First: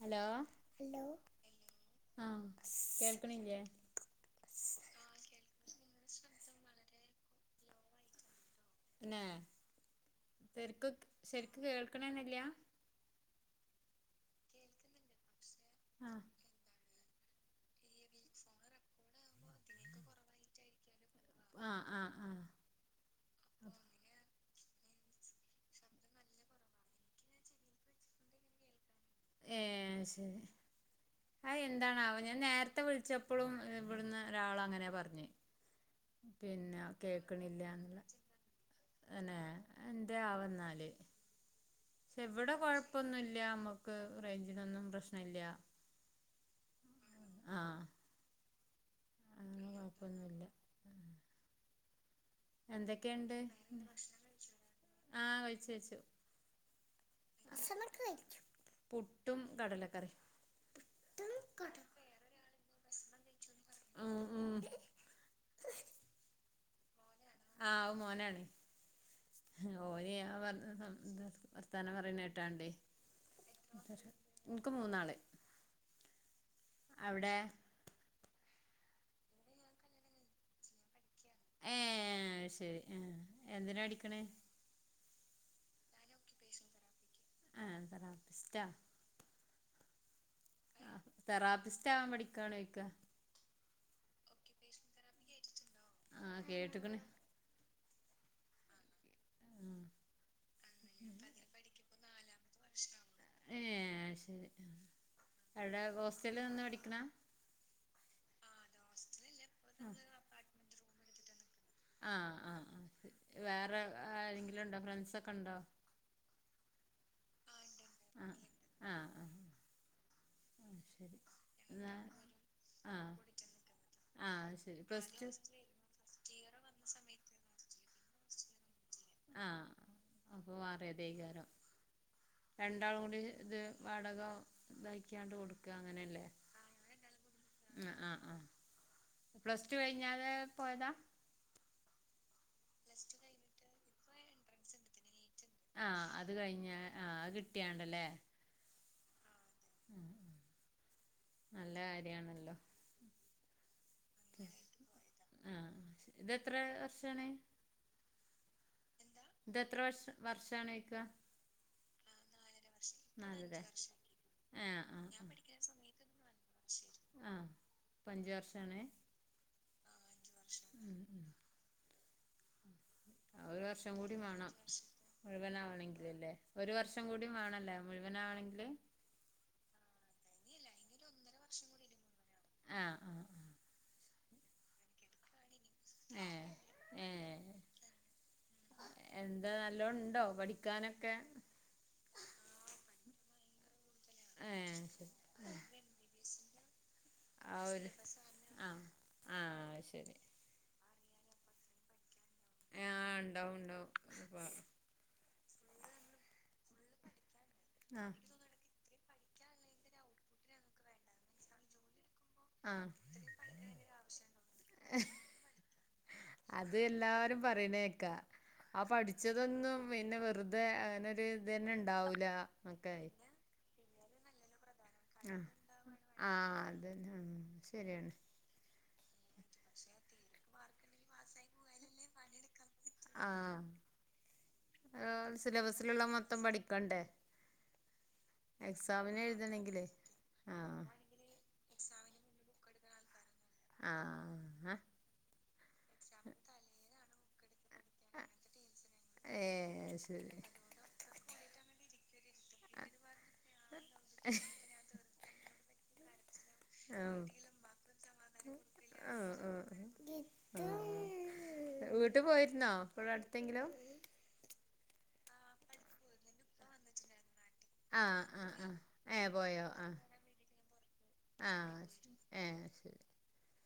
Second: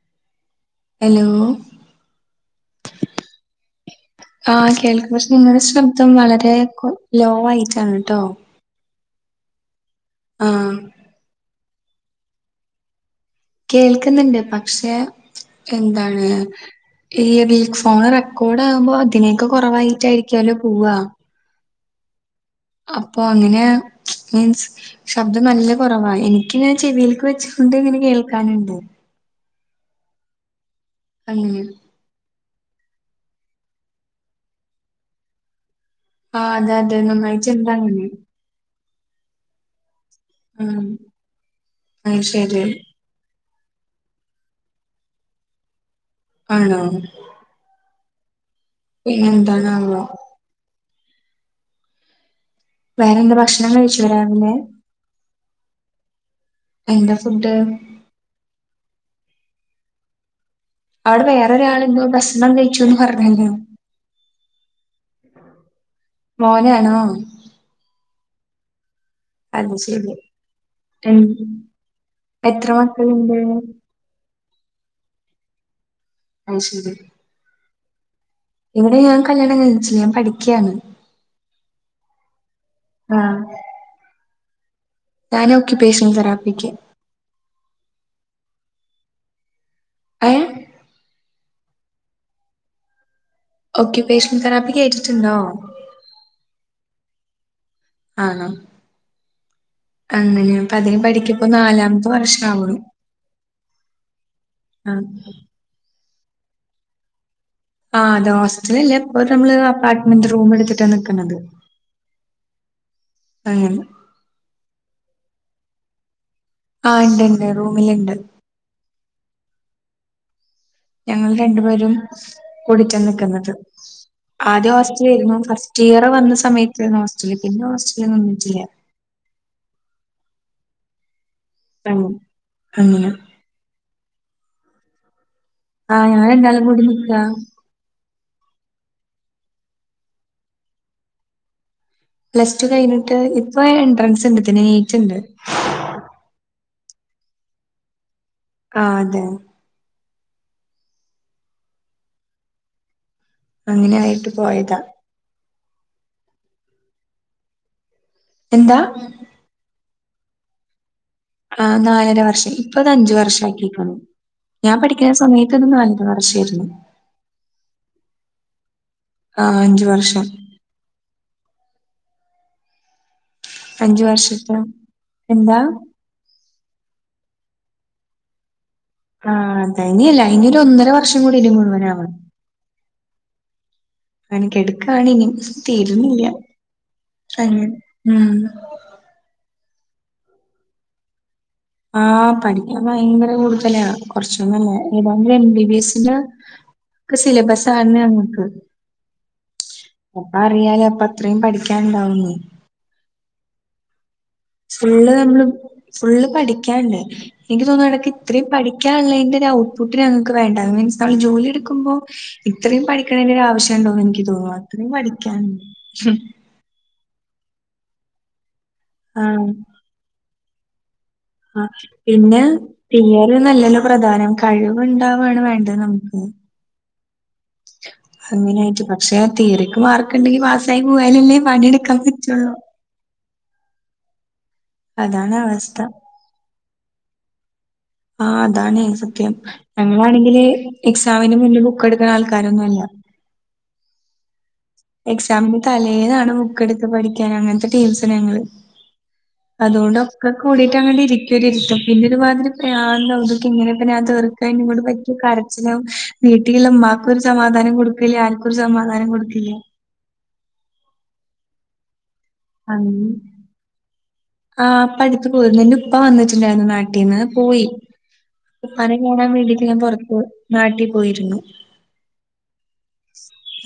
Hello hello ആഹ് കേൾക്കണില്ലേ ആഹ് കേൾക്കും പക്ഷെ ഇങ്ങളെ ശബ്ദം വളരെ കൊ ലോ ആയിട്ടാണ് ട്ടോ. തന്നെ ആഹ് തെര്ക്ക്ക്ക്‌ ശെര്ക്ക് കേൾക്ണന്നല്ല്യ. കേൾക്കുന്നുണ്ട് പക്ഷെ ആഹ് എന്താണ് ഈ ഫോണ് റെക്കോർഡ് ആകുമ്പോ അതിനേക്ക കുറവായിട്ടായിരിക്കല്ലോ പോവാ ആഹ് ആഹ് ആഹ് അപ്പൊ അങ്ങനെ മീൻസ് ശബ്ദം നല്ല കുറവാ എനിക്ക് ഞാൻ ചെവിൽക്ക് വെച്ച്കൊണ്ട് ഇങ്ങനെ കേൾക്കാനുണ്ട്. ഏ ശരി ആ അങ്ങനെ എന്താണാവോ ഞാൻ നേരത് വിളിച്ചപ്പോഴും ഇവിടന്ന് ഒരാള് അങ്ങനാ പറഞ്ഞെ ആഹ് അതെ പിന്നെ അതെ നന്നായിട്ട് ഉണ്ട് കേക്കണില്ലന്ന്ള്ള അങ്ങനെ അന്നെ ആഹ് എന്തെന്നാവംന്നാല്. അത് [unintelligible] ഇവ്ടെ ശരി കൊഴപ്പൊന്നുല്ല അമ്മക്ക് റേഞ്ചിനൊന്നും പ്രശ്നല്ല്യ. ആണോ? ആഹ്. പിന്നെ അങ്ങനെ എന്താണാവോ? കുഴപ്പൊന്നുമില്ല എന്തൊക്കെണ്ട് [unintelligible] ഭക്ഷണം കഴിച്ചോ? ആഹ് കയ്ച്ചു കയ്ച്ചു. എന്താ ഫുഡ് പുട്ടും കടലക്കറിം. അവ്ടെ വേറൊരാളെന്തോ ഭക്ഷണം കൈച്ചുന്ന് പറഞ്ഞില്ലേ? മ്ഹ് മ്ഹ് മോനാണോ? ആ അഹ് മോനാണ്. അത് ശരി [unintelligible] എൻ- വർത്താനം പറിണേട്ടാണ്ടി. എത്ര മക്കളുണ്ട് ഇൻക് മൂന്നാള്. അത് ശെരി. എവിടെ? ഇവ്ടെ ഞാൻ കല്യാണം കയ്ഞ്ഞിട്ടില്ല ഞാ പഠിക്ക്യാണ്. ഏഹ് അത് ശെരി എ ആഹ് എന്തിനാ പടിക്ക്‌ണെ? ഞാൻ ഒക്കിപേഷൻ തെറാപ്പിക്ക്. ആഹ് തെറാപ്പിസ്റ്റാ. ഏഹ്. ആഹ് തെറാപ്പിസ്റ്റ് ആവാൻ പഠിക്കാണോയ്ക്ക. Occupation therapy കേട്ട്ട്ടുണ്ടോ? ആഹ് കേട്ട്ക്ണ്. ആണോ? ഉം. അങ്ങനെ അപ്പൊ അതിന് പഠിക്കപ്പോ നാലാമത്തെ വർഷം ആവണു [unintelligible] [unintelligible] അവ്ടെ ഹോസ്റ്റലിൽ നിന്ന് പഠിക്ക്‌ണ? ആഹ് അതെ ഹോസ്റ്റലില്ല ഇപ്പൊ നമ്മള് അപ്പാട്ട്മെന്റ് റൂം എട്ത്തിട്ടാണ് നിക്ക്‌ണത്. ആ ആ ആ ഹ് വേറെ ആരെെങ്കിലുണ്ടോ ഫ്രൺസൊക്കെണ്ടോ? ആഹ് ഇണ്ട്ണ്ട് റൂമിൽ ഇണ്ട്. ആഹ് ആഹ് ഞങ്ങൾ രണ്ടു പേരും എന്നാ കൂടിട്ട ആ നിക്ക്‌ന്നത്. ആ ആദ്യം ശരി പ്ലസ് ടു ഹോസ്റ്റലേര്ന്നു ഫസ്റ്റ് ഇയർ വന്ന സമയത്തേര്ന്നു ഹോസ്റ്റല് പിന്നെ ഹോസ്റ്റല് നിന്നിട്ടില്ല. ആഹ് അപ്പൊ മാറിയതെക്കാരം. [unintelligible] രണ്ടാളും അങ്ങനെ കൂടി ഇത് വാടകം തയ്ക്കാണ്ട് കൊടുക്കും. ആഹ് ഞങ്ങ രണ്ടാളും കൂടി നിക്കാ. ഹ്മ് ആ ആ പ്ലസ് ടു കൈഞ്ഞാരെ പോയതാ? പ്ലസ് ടു കൈന്ട്ട് ഇപ്പൊ എൻട്രൻസ്ണ്ട് തിന് നീറ്റ്ണ്ട്. ആഹ് അത് കഴിഞ്ഞു ആഹ് കിട്ടിയാണ്ടല്ലേ. ആ അതെ. ഉം ഉം നല്ല കാര്യാണല്ലോ? അങ്ങനെആയി. [inaudible] ആഹ് ഇതെത്ര വർഷാണ്? എന്താ? ഇതെത്ര വഷ വർഷാണോയ്ക്കാ. ആ നാലര വർഷം ഇപ്പ അത് അഞ്ച് വർഷം നാലര ആക്കിട്ടുള്ളു ഞാൻ പഠിക്കുന്ന വർഷം സമയത്ത് ഇപ്പത് ഇന്ന് [unintelligible] പഞ്ച വർഷണ ആഹ് അഞ്ച് വർഷം ഉം ഉം ഒരു വർഷം അഞ്ചു കൂടി വേണം വർഷത്തെ മുഴുവൻ എന്താ ആവണങ്കി അതല്ലേ ഒരു വർഷം കൂടി വേണല്ലേ മുഴുവനാണെങ്കിൽ ആഹ് ദനല്ല അനൊ ഒന്നര വർഷം കൂടി മുഴുവനാവണം ആഹ് ആഹ് ആ എനിക്ക എടുക്കണും ആഹ് തീരുന്നില്ല ഏഹ് ഏഹ് അങ്ങെ ഉം എന്താ നല്ലോണ്ടോ പഠിക്കാനൊക്കെ ആഹ് പഠിക്കാൻ ഭയങ്കര കൂടുതലാ കുറച്ചൊന്നുംല്ല ഏഹ് ശരി ഏതാങ്കും എം ബി ബി എസിന്റെ ഒക്കെ ആര് സിലബസാണ് ഞങ്ങക്ക് ആഹ് ആഹ് ശരി അപ്പ അറിയാലേ അപ്പ അത്രയും പഠിക്കനുണ്ടാവുന്നു ആഹ് ഉണ്ടാവും ഉണ്ടാവും ഫുള്ള് നമ്മള് ഫുള്ള് പഠിക്കാണ്ട് എനിക്ക് തോന്നുന്നു ഇടക്ക് ആഹ് ഇത്രയും പഠ ക്കാനുള്ള ലൈന്റെ ഔട്ട്ഫുട്ട് ഞങ്ങൾക്ക് വേണ്ട മീൻസ് നമ്മള് ജോലി എടുക്കുമോ ഇത്രയും ആഹ് പഠിക്കണേന്റെ ഒരു ആവശ്യംണ്ടോന്ന് എനിക്ക് തോന്നുന്നു അത്രയും പഠിക്കൻ അത് എല്ലാവരും പറയണേക്കാ ആ ആഹ് പഠിച്ചതൊന്നും പിന്നെ വെറുതെ അങ്ങനെരു ഇതന്നെ ഉണ്ടാവൂല ഒക്കെ നല്ലല്ലോ പ്രധാനം കഴിവുണ്ടാവാണ് വേണ്ടത് നമുക്ക് അതനെ ശരിയാണ് അങ്ങനായിട്ട് പ പക്ഷെ തീരക്ക് മാർക്കണ്ടെങ്കി പാസ്സായി പോയാലല്ലേ പണിയെടുക്കാൻ പറ്റുള്ളു ആഹ് സിലബസിലുള്ള മൊത്തം പഠിക്കണ്ടേ ആ അതാണ് എക്സാമിന് സത്യം എഴുതണെങ്കിലേ ഞങ്ങളാണെങ്കില് ആഹ് എക്സാമിന് മുന്നിൽ ബുക്ക് എടുക്കുന്ന ആൾക്കാരൊന്നും അല്ല ആഹ് എക്സാമിന് തലേന്നാണ് ബുക്ക് എടുത്ത് പഠിക്കാൻ അങ്ങനത്തെ ടീമിസ് ഞങ്ങള് ഏഹ് അതോണ്ട് ക്കെ ശരി കൂടി [unintelligible] കരച്ചിലാവും വീട്ടിൽ ഉമാക്കൊരു ആഹ് സമാധാനം കൊടുക്കില്ല ആർക്കൊരു സമാധാനം ആഹ് കൊടുക്കില്ല ആഹ് വീട്ട് പോയിരുന്നോ ഇവട അടുത്തെങ്കിലും ആഹ് പഠപ്പ പോയിരുന്നു ഇന്റെ ഇപ്പ വന്നിട്ടുണ്ടായിരുന്നു നാട്ടീന്ന് പോയി ആഹ് ആഹ് ആഹ് ഉപ്പാനെ കാണാൻ ഏഹ് വേണ്ടിട്ട് പോയോ ഞാൻ ആഹ് പൊറത്ത് നാട്ടി പോയിരുന്നു ആഹ് ഏഹ് ശരി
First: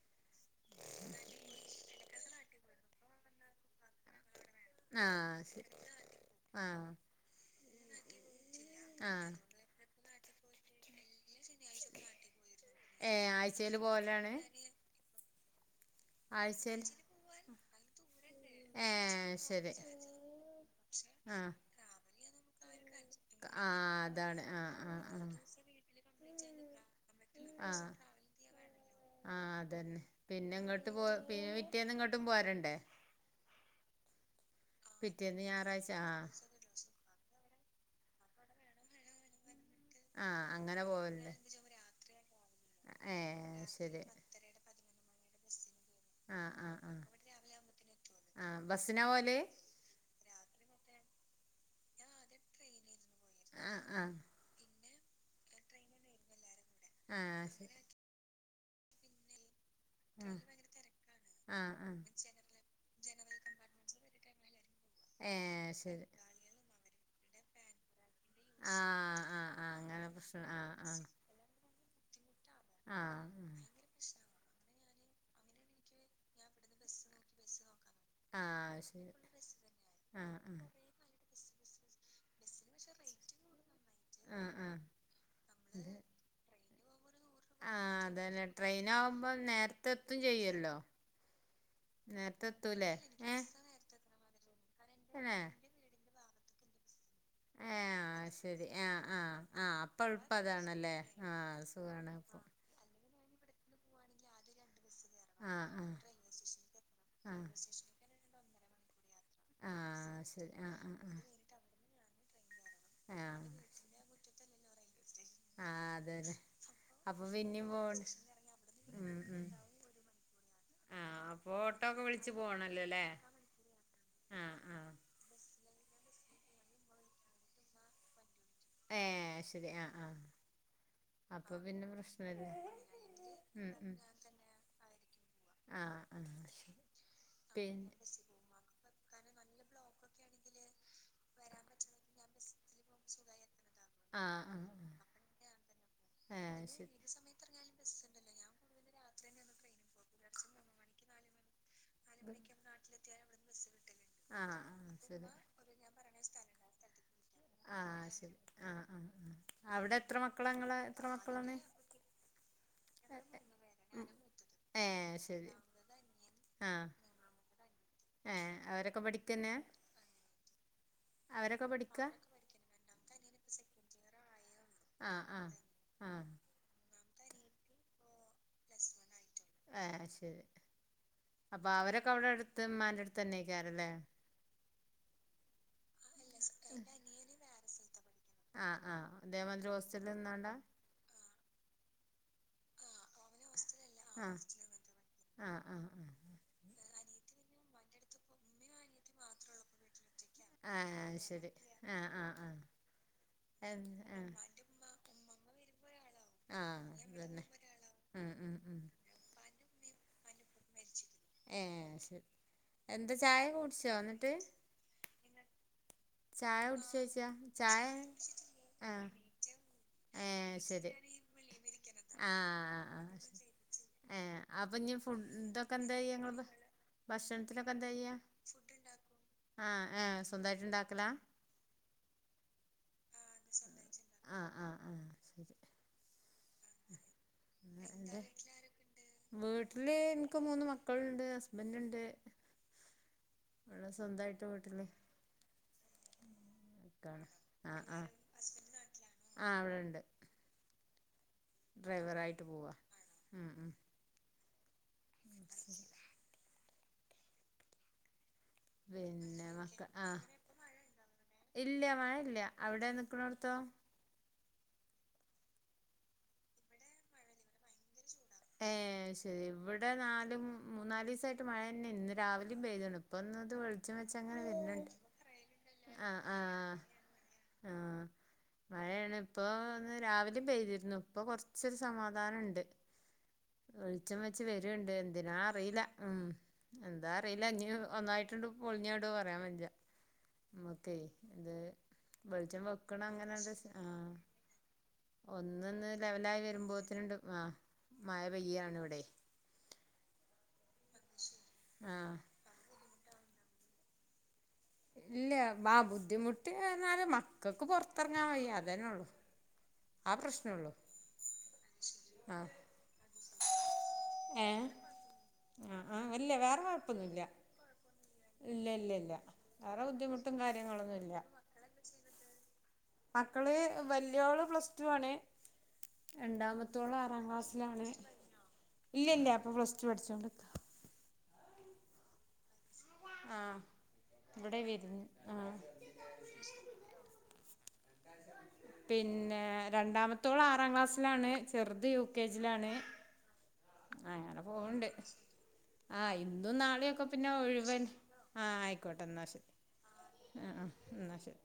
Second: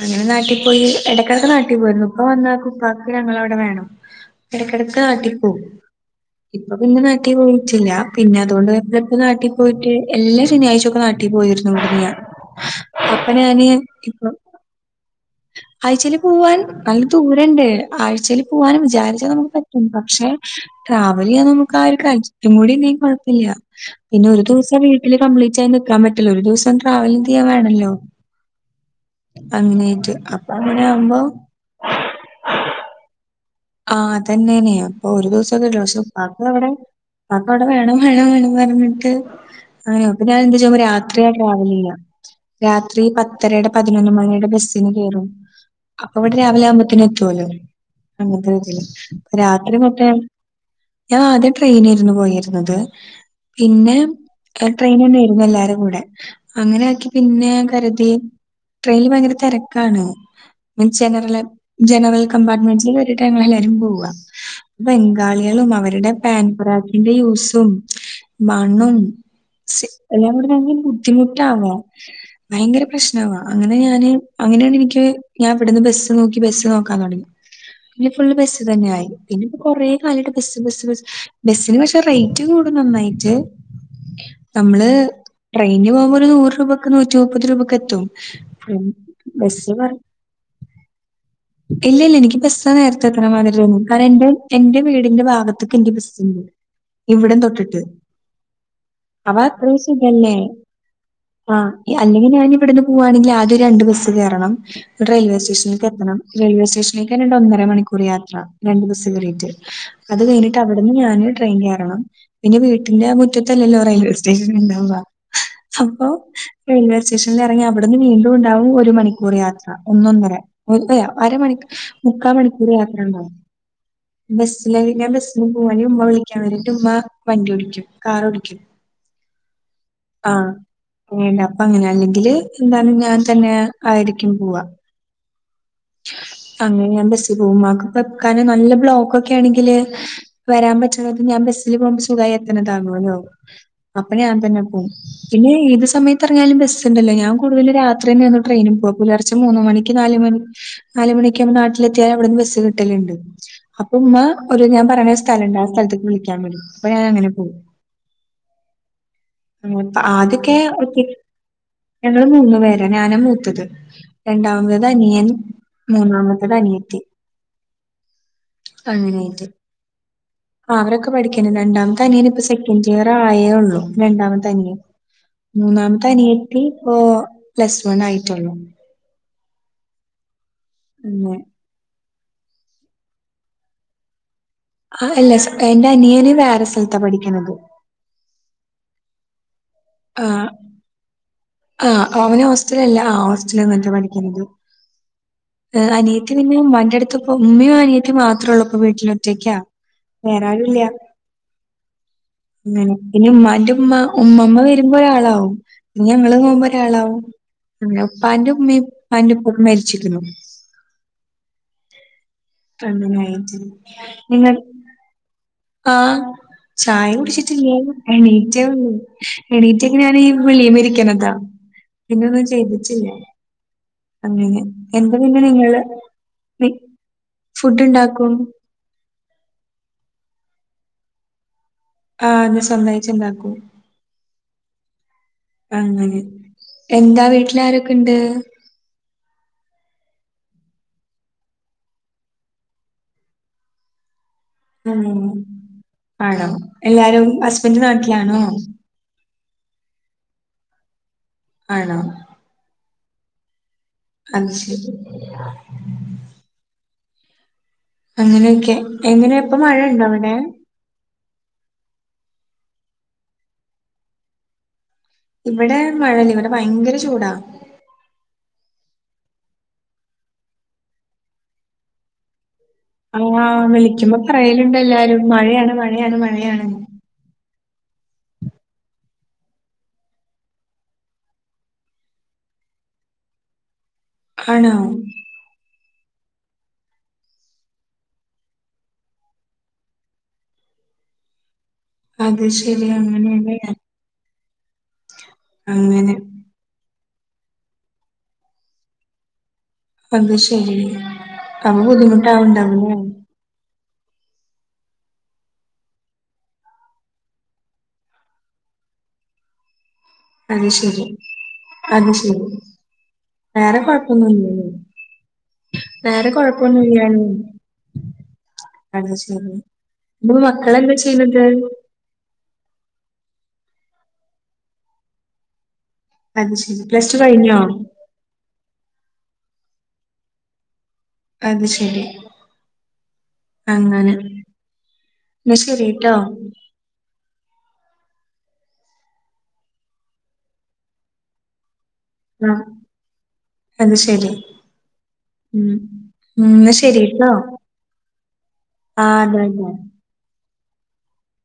അങ്ങനെ നാട്ടി പോയി എടയ്ക്കടയ്ക്ക് നാട്ടി പോയിരുന്നു ഇപ്പൊ [unintelligible] ഉപ്പാക്ക് ഞങ്ങളവടെ വേണം എടക്കെടക്ക് ആഹ് നാട്ടിപ്പോവും ശരി ഇപ്പൊ ആഹ് പിന്നെ നാട്ടി പോയിട്ടില്ല പിന്നെ അതോണ്ട് ആഹ് [unintelligible] പോയിട്ട് എല്ലാ ശനിയാഴ്ച്ചോക്കെ നാട്ടി പോയിരുന്നു [inaudible] അപ്പ ഏഹ് ഞാന് ആഴ്ചേല് ഇപ്പൊ പോവലാണ് ആഴ്ച്ചേല് പോവാൻ ആഴ്ചേല് നല്ല ദൂരണ്ട് ആഴ്ച്ചേല് പോവാനും വിചാരിച്ചാ ഏഹ് നമുക്ക് ശരി പറ്റും പക്ഷെ ട്രാവലെയ്യാൻ ആഹ് നമുക്ക് ആ ഒരു [unintelligible] കൂടിണ്ടെങ്കിൽ കൊഴപ്പല്ല ആഹ് പിന്നെ അതാണ് ഒരു ആഹ് ദിവസം ആഹ് വീട്ടില് ആഹ് കംപ്ലീറ്റായി നി ക്കാൻ പറ്റില്ല ഒരു ദിവസം ട്രാവലിങ് ചെയ്യാൻ ആഹ് വേണല്ലോ ആഹ് അതന്നെ അങ്ങനെയായിട്ട്. അപ്പൊ പിന്നെ അങ്ങനെ ഇങ്ങട്ട് പോ ആവുമ്പോ പിന്നെ പിറ്റേന്ന് ഇങ്ങട്ടും പോരണ്ടേ ആഹ് അതന്നെനെനെയ്. അപ്പൊ ഒരു പിറ്റേന്ന് ദിവസൊക്കെ ഞായറാഴ്ച ഒരുസം ആഹ് പ്പാക്കും അവടെ അപ്പൊ വിടെ വേണം വേണം വേണം പറഞ്ഞിട്ട് അങ്ങനെയ അപ്പൊ ഞാൻ ആഹ് എന്താ ചെയുമ്പോ അങ്ങനെ രാത്രിയാ പോവല്ലേ ട്രാവലില്ല രാത്രി ഏഹ് പത്തരയുടെ ശരി പതിനൊന്ന് മണിയുടെ ബസ്സിന് കേറും അപ്പൊ ഇവിടെ ആഹ് രാവിലെ ആഹ് ആവുമ്പത്തന് ആഹ് എത്തുവല്ലോ അങ്ങനത്തെ ആഹ് രീതിയില്. ബസ്സിനാ പോവല് രാത്രി മൊത്ത ഞാൻ ആദ്യം ട്രെയിനെയ്രുന്നു പോയിരുന്നത്. ആഹ് പിന്നെ ആഹ് ട്രെയിനെന്നെ യ്രുന്നു എല്ലാരും കൂടെ അങ്ങനെ ആക്കി ആഹ് പിന്നെ ശരി കരുതി ട്രെയിനില് ഭയങ്കര തെരക്കാണ്. മിൻ ജനറൽ ആഹ് ആഹ് ആഹ് ജനറൽ കമ്പാർ്മെന്റ്സിൽ വരെ ന്നട്ട് ഞങ്ങളെല്ലാരും പോവ ഏഹ് ബംഗാളികളും ശരി അവരുടെ പാൻപരാഗിന്റെ യൂസും മണ്ണും ആഹ് ആഹ് ആഹ് അങ്ങനെ എല്ലാ പ്രശ്നം കൂടെ ആഹ് ഭയങ്കര ആഹ് ബുദ്ധിമുട്ടാവാ ഭയങ്കര പ്രശ്നം ആഹ് ആവാ ആഹ് അങ്ങനെ ഞാന് അങ്ങനെയാണ് എനിക്ക് ഞാൻ ഇവിടുന്ന് ബസ്സ് നോക്കി ബസ് നോക്കാൻ തുടങ്ങി. [unintelligible] പിന്നെ ഫുൾ ബസ് ആഹ് തന്നെ ആയി ശരി പിന്നെ ഇപ്പ കൊറേ കാലയിട്ട് ആഹ് ബസ് ആഹ് ആഹ് ആഹ് ബസ് ബസ് ബസിന് പക്ഷെ റേറ്റ് കൂടും നന്നായി. നമ്മള് ട്രെയിൻ അതെ പോകുമ്പോ ഒരു നൂറ് രൂപ ക്ക്‌ നൂറ്റി മുപ്പത് രൂപക്ക് എത്തും ആഹ് ബസ് ത്തും ചെയ്യല്ലോ ഇല്ല ഇല്ല എനിക്ക് നേരത്തെ ബസാ എത്തൂലേ നേരത്തെ എത്തണ ഏ മാതിരി തോന്നുന്ന്. കാരണം എന്റെ എന്റെ വീടിന്റെ തന്നെ ഭാഗത്ത് [unintelligible] ഇവിടം ഏ തൊട്ടിട്ട് ആ ശരി ആഹ് ആഹ് അപ്പൊ അത്രയും ആഹ് അപ്പള് സുഖല്ലേ? പ്പ താണല്ലേ ആഹ് സുഖാണ് അപ്പോ. പോവാണെങ്കിൽ ആദ്യം രണ്ട് ബസ്സ് കേറണം ന്നിട്ട് റെയിൽവേ ആ ആ സ്റ്റേഷനിലേക്ക് എത്തണം. റെയിൽവേ സ്റ്റേഷനിലേക്ക് തന്നെ ആ ഇണ്ട് ഒന്നര മണിക്കൂർ യാത്ര രണ്ട് ദിവസം വരും. ആ അത് ശരി കഴിഞ്ഞിട്ട് ആ ആ അവിടുന്ന് ആ ഞാന് ട്രെയിൻ കേറണം. പിന്നെ വീട്ടിന്റെ ആ മുറ്റത്തല്ലല്ലോ റെയിൽവേ സ്റ്റേഷൻ ഉണ്ടാവുക ആ അപ്പൊ അതന്നെ റെയിൽവേ അപ്പൊ സ്റ്റേഷനിൽ ഇറങ്ങി പിന്നിം അവിടുന്ന് പോണ്ട് വീണ്ടും ഉണ്ടാവും ഒരു ഉം മണിക്കൂർ ഉം യാത്ര. ഒന്നൊന്നര ഒന്നര ആഹ് അപ്പൊ അരമണിക്ക് ഓട്ടോ ഒക്കെ വിളിച്ച് മുക്കാൽ മണിക്കൂർ യാത്ര പോണല്ലോല്ലേ ണ്ടാവും. ആഹ് ബസ്സില് ആഹ് ഞാൻ ബസ്സിന് പോക ഉമ്മ വിളിക്കാൻ വരും ഉമ്മ വണ്ടിഓടിക്കും കാറോടിക്കും. ഏഹ് ശരി ആഹ് ആഹ് ആഹ് എനി അപ്പൊ അപ്പ അങ്ങനെ പിന്നെ അല്ലെങ്കില് പ്രശ്നല്ല എന്താണ് ഞാൻ തന്നെ ഉം ഉം ആയിരിക്കും പോവ. ആഹ് ആഹ് ശരി അങ്ങനെ ഞാൻ ബസില് പോകും ഉമ്മാക്ക് പിന്നെ ബെക്കാൻ നല്ല നമുകൊക്കെ ആണെങ്കിൽ വരാൻ പറ്റണത് ഞാൻ ബസ്സില് പോകുമ്പോ സുഖായി എത്തണതാകോലോ. അപ്പൊ ഞാൻ ആഹ് തന്നെ ആഹ് പോവും ആഹ് പിന്നെ ഏത് സമയത്ത് ഇറങ്ങിയാലും ഏഹ് ബസ് ശരി ഇണ്ടല്ലോ ഞാൻ കൂടുതൽ രാത്രി തന്നെ ന്ന് ട്രെയിനിൽ പോകും. പുലർച്ചെ മൂന്ന് മണിക്ക് നാല് മണിക്ക് നാല് മണിക്ക് നമ്മ മണി നാട്ടിലെത്തിയാൽ അവിടുന്ന് ബസ് കിട്ടലുണ്ട്. അപ്പൊ ഉമ്മ ആഹ് ഒരു ഞാൻ ആ പറയണ ഒരു ശരി സ്ഥലണ്ട് ആ സ്ഥലത്തേക്ക് വിളിക്കാൻ വരും അപ്പൊ ഞാൻ അങ്ങനെ പോകും ആഹ് ശരി ആഹ് ആ ഉം ആ അവിടെ എത്ര മക്കളങ്ങള് എത്ര മക്കളാണ്? ഞങ്ങൾ മൂന്ന് പേർ. ഞാനാ മൂത്തത് ഏ രണ്ടാമത് അനിയൻ ശരി മൂന്നാമത്തത് അനിയത്തി. ഏഹ് അങ്ങനെ ആയിട്ട്. ആ അവരൊക്കെ പഠിക്കണ്, അവരൊക്കെ പഠിക്കാ രണ്ടാമത്തെനിയനിപ്പം സെക്കൻഡ് ഇയർ ആയേ ഉള്ളൂ രണ്ടാമത്തനിയൻ ആഹ് ആഹ് മൂന്നാമത്തെ ആഹ് അനിയത്തി ഇപ്പോ പ്ലസ് വൺ ആയിട്ടുള്ളൂ എഹ് ശരി [unintelligible] അപ്പൊ അവരൊക്കെ അവിടെ അടുത്ത് ഉമ്മാൻ്റെ അടുത്ത് തന്നെയിക്കാരല്ലേ? ആഹ് അല്ല എന്റെ അനിയന് വേറെ സ്ഥലത്താ പഠിക്കണത്. ആഹ് ആഹ് ഇതേ മാതിരി ഹോസ് ആഹ് ആഹ് അവന് ഹോസ്റ്റല് അല്ല ആ ഹോസ്റ്റല് നിന്നിട്ട ആഹ് പഠിക്കണത്. ആഹ് ആഹ് ഏഹ് ആഹ് അനിയത്തി പിന്നെ ഉമ്മാന്റെടുത്ത് ഇപ്പോ ഉമ്മയും അനിയത്തി മാത്രോ ളളൂ. ഇപ്പം വീട്ടിലൊറ്റയ്ക്ക വേറെ ആരൂയില്ലാ അത് ശരി ആഹ് ആഹ് ആഹ് അങ്ങനെ പിന്നെ ഉമ്മാന്റെ ഉമ്മ ആഹ് ഉമ്മാമ്മ വരുമ്പോ ആളാവും ഇഞ് ഞങ്ങൾ പോകുമ്പോ ആഹ് ഒരാളാവും. അതന്നെ ഉം ഉപ്പാന്റെ ഉം ഉമ്മയും ഉപ്പാന്റെ ഉപ്പയും മരിച്ചിക്കണ ഏഹ് ശരി എന്താ ചായക്കെ അങ്ങനായിട്ട് കുടിച്ചോ ന്നിട്ട്? നിങ്ങൾ ആഹ് ചായ കുടിച്ചോയ്ച്ചാ കുടിച്ചിട്ടില്ലേ ചായ എണീറ്റേയുള്ളൂ ആഹ് എണീറ്റെയ്ക്ക്‌ണ് ഞാൻ ഏഹ് ശരി വിളിയിമ്മരിക്കണതാ. പിന്നൊന്നും ആഹ് ആഹ് ചെയ്തിട്ടില്യ. ഏഹ് അപ്പൊ ഇനി ഫുഡ്ഡൊക്കെ എന്താ ചെയ്യാ ങ്ങള് നി ഭക്ഷണത്തിലൊക്കെ ഫുഡ് എന്താ ചെയ്യാ? ഉണ്ടാക്കും ആഹ് ആഹ് സ്വന്തായിട്ടുണ്ടാക്കല? ആഹ് [unintelligible] സ്വന്തായി ആ ആ ആഹ് ശെരി അങ്ങനെ എന്താ വീട്ടിലാരൊക്കെണ്ട് എന്റെ വീട്ടില് എനിക്ക് മൂന്ന് മക്കളുണ്ട് ഹസ്ബൻറ് ഒണ്ട് അവിടെ സ്വന്തായിട്ട് വീട്ട് പിന്നെ ഉം ആണോ ഇക്കാ എല്ലാരും ഹസ്ബൻഡ് ആഹ് നാട്ടിലാണോ ഹസ്ബൻഡ് നാട്ടിലാ ആഹ് ഇവിടെണ്ട് ആണോ ഡ്രൈവറായിട്ട് പോവാ ഉം ഉം അത് ശരി [unintelligible] അങ്ങനെയൊക്കെ എങ്ങനെ പിന്നെ ഇപ്പൊ മക്ക മഴണ്ടോ ആഹ് അവിടെ ഇല്ല മഴ ഇല്ല അവിടെ നിക്ക്ണോട്ത്തോ ഇവടെ മഴയല്ല ഇവടെ ഭയങ്കര ചൂടാ ഏഹ് അയ്ശരി ഇവിടെ നാലും മൂന്നാലീ സായിട്ട് മഴ യെന്നെ ഇന്ന് രാവിലെയും പെയ്ത്ണ് ഇപ്പൊ ഒന്നഅത് ആഹ് വെളിച്ചം വിളിക്കുമ്പോ വെച്ചഅങ്ങനെ പറയലുണ്ട് വരുന്നുണ്ട് എല്ലാരും മഴയാണ് ആ മഴയാണ് ആ മഴയാണ് ആഹ് മഴയാണ് ഇപ്പൊ ഒന്ന് രാവിലിം പെയ്തിരുന്നു ഇപ്പൊ കുറച്ചൊരു സമാധാനണ്ട് വെളിച്ചം വെച്ച് ആണോ വര്ണ്ട് എന്തിനാ അറീല്ല ഉം എന്താ അറീല്ല ഇഞ്ഞ് ഒന്നായിട്ടാണ്ട് പൊളിഞ്ഞാടോ പറയാൻ ബജ്ജ നമ്മക്കെ ഇത് അത് വെളിച്ചം ശരി വെക്ക്ണ അങ്ങനെണ്ട് അങ്ങനെയല്ലേ ആഹ് ഒന്നൊന്ന് അങ്ങനെ ലെവലായി വരുമ്പോത്തിനാണ്ട് ആ മഴ പെയ്യാണ് ഇവടെ അത് ശരി അപ്പൊ ആ ബുദ്ധിമുട്ടാണ്ടണ്ടാവും ഇല്ല ആ ബുദ്ധിമുട്ട്ന്ന് പറഞ്ഞാല് മക്കക്ക് പൊറത്തെറങ്ങാൻ വയ്യ അതന്നെ ഒള്ളൂ അത് ശരി അത് ആ ശരി വേറെ ഏ കൊഴപ്പൊന്നുയില്ലേ ആ ആ വേറെ ഇല്ല കുഴപ്പൊന്നുല്ല കൊഴപ്പൊന്നീല്ലാന്ന് ഇല്ല ഇല്ല അത് ഇല്ല ശെരി വേറെ ബുദ്ധിമുട്ടും ഇപ്പൊ മക്കളെന്താ കാര്യങ്ങളൊന്നുല്ല ചെയ്യുന്നത് മക്കള് വല്ല്യോള് പ്ലസ് ടു ആണ് അത് ശരി രണ്ടാമത്തോള് പ്ലസ് ടു ആറാം കഴിഞ്ഞോ ക്ലാസ്സിലാണ് ഇല്ല്യ ഇല്ല്യ ഇപ്പൊ പ്ലസ് ടു പഠിച്ചോണ്ട്ക്കാ അത് ശരി ആഹ് അങ്ങനെ ഇവടെ വെരുന്നു ആഹ് എന്നാ ശരിട്ടോ പിന്നെ രണ്ടാമത്തോള് ആറാം ക്ലാസ്സിലാണ് ചെറുത് U K U K G ആ ലാണ് അത് ശരി അങ്ങനെ പോകണ്ട് ഉം ആ ഉം ഇന്നും എന്നാ നാളെയൊക്കെ പിന്നെ ശരിട്ടോ ഒഴിവെൻ ആ ആയിക്കോട്ടെ ആ ഇന്നാ അതെ ശെരി അതെ ആ ആ എന്നാ ശെരി